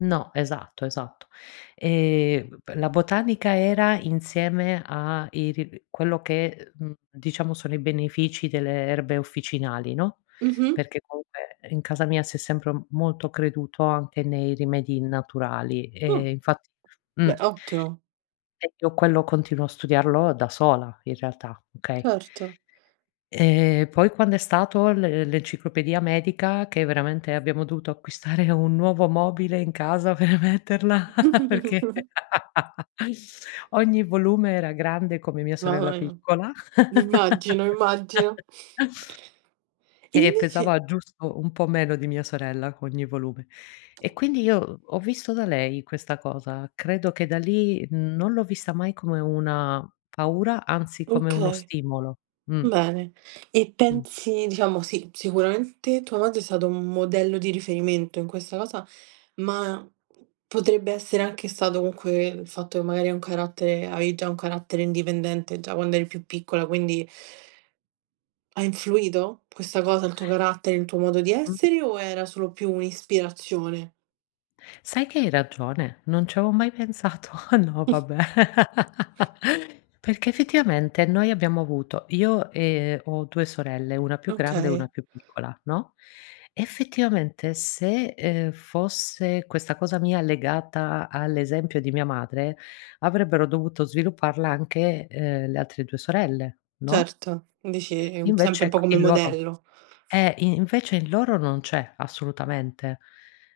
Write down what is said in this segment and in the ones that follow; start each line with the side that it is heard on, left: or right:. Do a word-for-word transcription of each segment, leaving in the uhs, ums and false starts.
left: No, esatto, esatto. Ehm b la botanica era insieme a iri quello che e uhm diciamo sono i benefici delle erbe officinali, no,
right: Mh-mh.
left: perché comunque in casa mia si è sempre m molto creduto anche nei rimedi naturali, ehm,
right: No.
left: infatti mh.
right: Beh ottimo.
left: E io quello continuo a studiarlo da sola in realtà, okay?
right: Certo.
left: Ehm poi quando è stato l l'enciclopedia medica che veramente abbiamo dovuto acquistare un nuovo mobile in casa per metterla perché ogni volume era grande come mia sorella
right: Dai.
left: piccola
right: Immagino, immagino. E
left: e
right: invece
left: pesava giusto un po' meno di mia sorella, ogni volume. E quindi io ho visto da lei, questa cosa. Credo che da lì, uhm non l'ho vista mai come una paura, anzi come uno
right: Okay,
left: stimolo mh.
right: bene. E
left: Mh.
right: pensi, diciamo sì, sicuramente tua madre è stato un modello di riferimento in questa cosa, ma p potrebbe essere anche stato comunque il fatto che magari hai un carattere avevi già un carattere indipendente già quando eri più piccola, quindi ha influito questa cosa, il tuo carattere, il tuo modo di
left: Mh.
right: essere o era solo più un'ispirazione.
left: Sai che hai ragione, non ci avevo mai pensato. No, vabbè. Perché, effettivamente, noi abbiamo avuto- io, ehm, ho due sorelle, una più grande e una
right: Okay.
left: più piccola, no, effettivamente, se, ehm, fosse questa cosa mia legata all'esempio di mia madre, avrebbero dovuto svilupparla anche, ehm, le altre due sorelle, no?
right: Certo, dici,
left: Invece,
right: sempre un po'
left: ecc
right: come
left: in loro
right: modello.
left: Eh, in invece, in loro non c'è, assolutamente.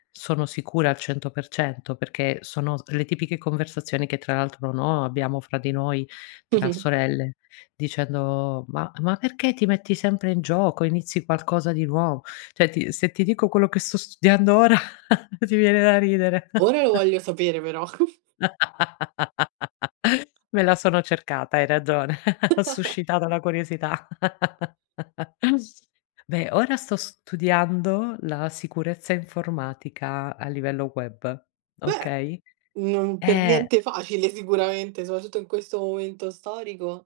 left: Sono sicura al cento per cento perché sono s le tipiche conversazioni che, tra l'altro, no, abbiamo fra di noi, tra sorelle, dicendo: “Ma ma perché ti metti sempre in gioco, inizi qualcosa di nuovo?” Cioè, ti se ti dico quello che sto studiando ora, ti viene da ridere.
right: Ora lo voglio sapere però.
left: Me la sono cercata, hai ragione, ho suscitato la curiosità. Beh, ora sto studiando la sicurezza informatica a livello web,
right: Beh,
left: okay.
right: non per
left: Eh.
right: niente facile sicuramente, soprattutto in questo momento storico.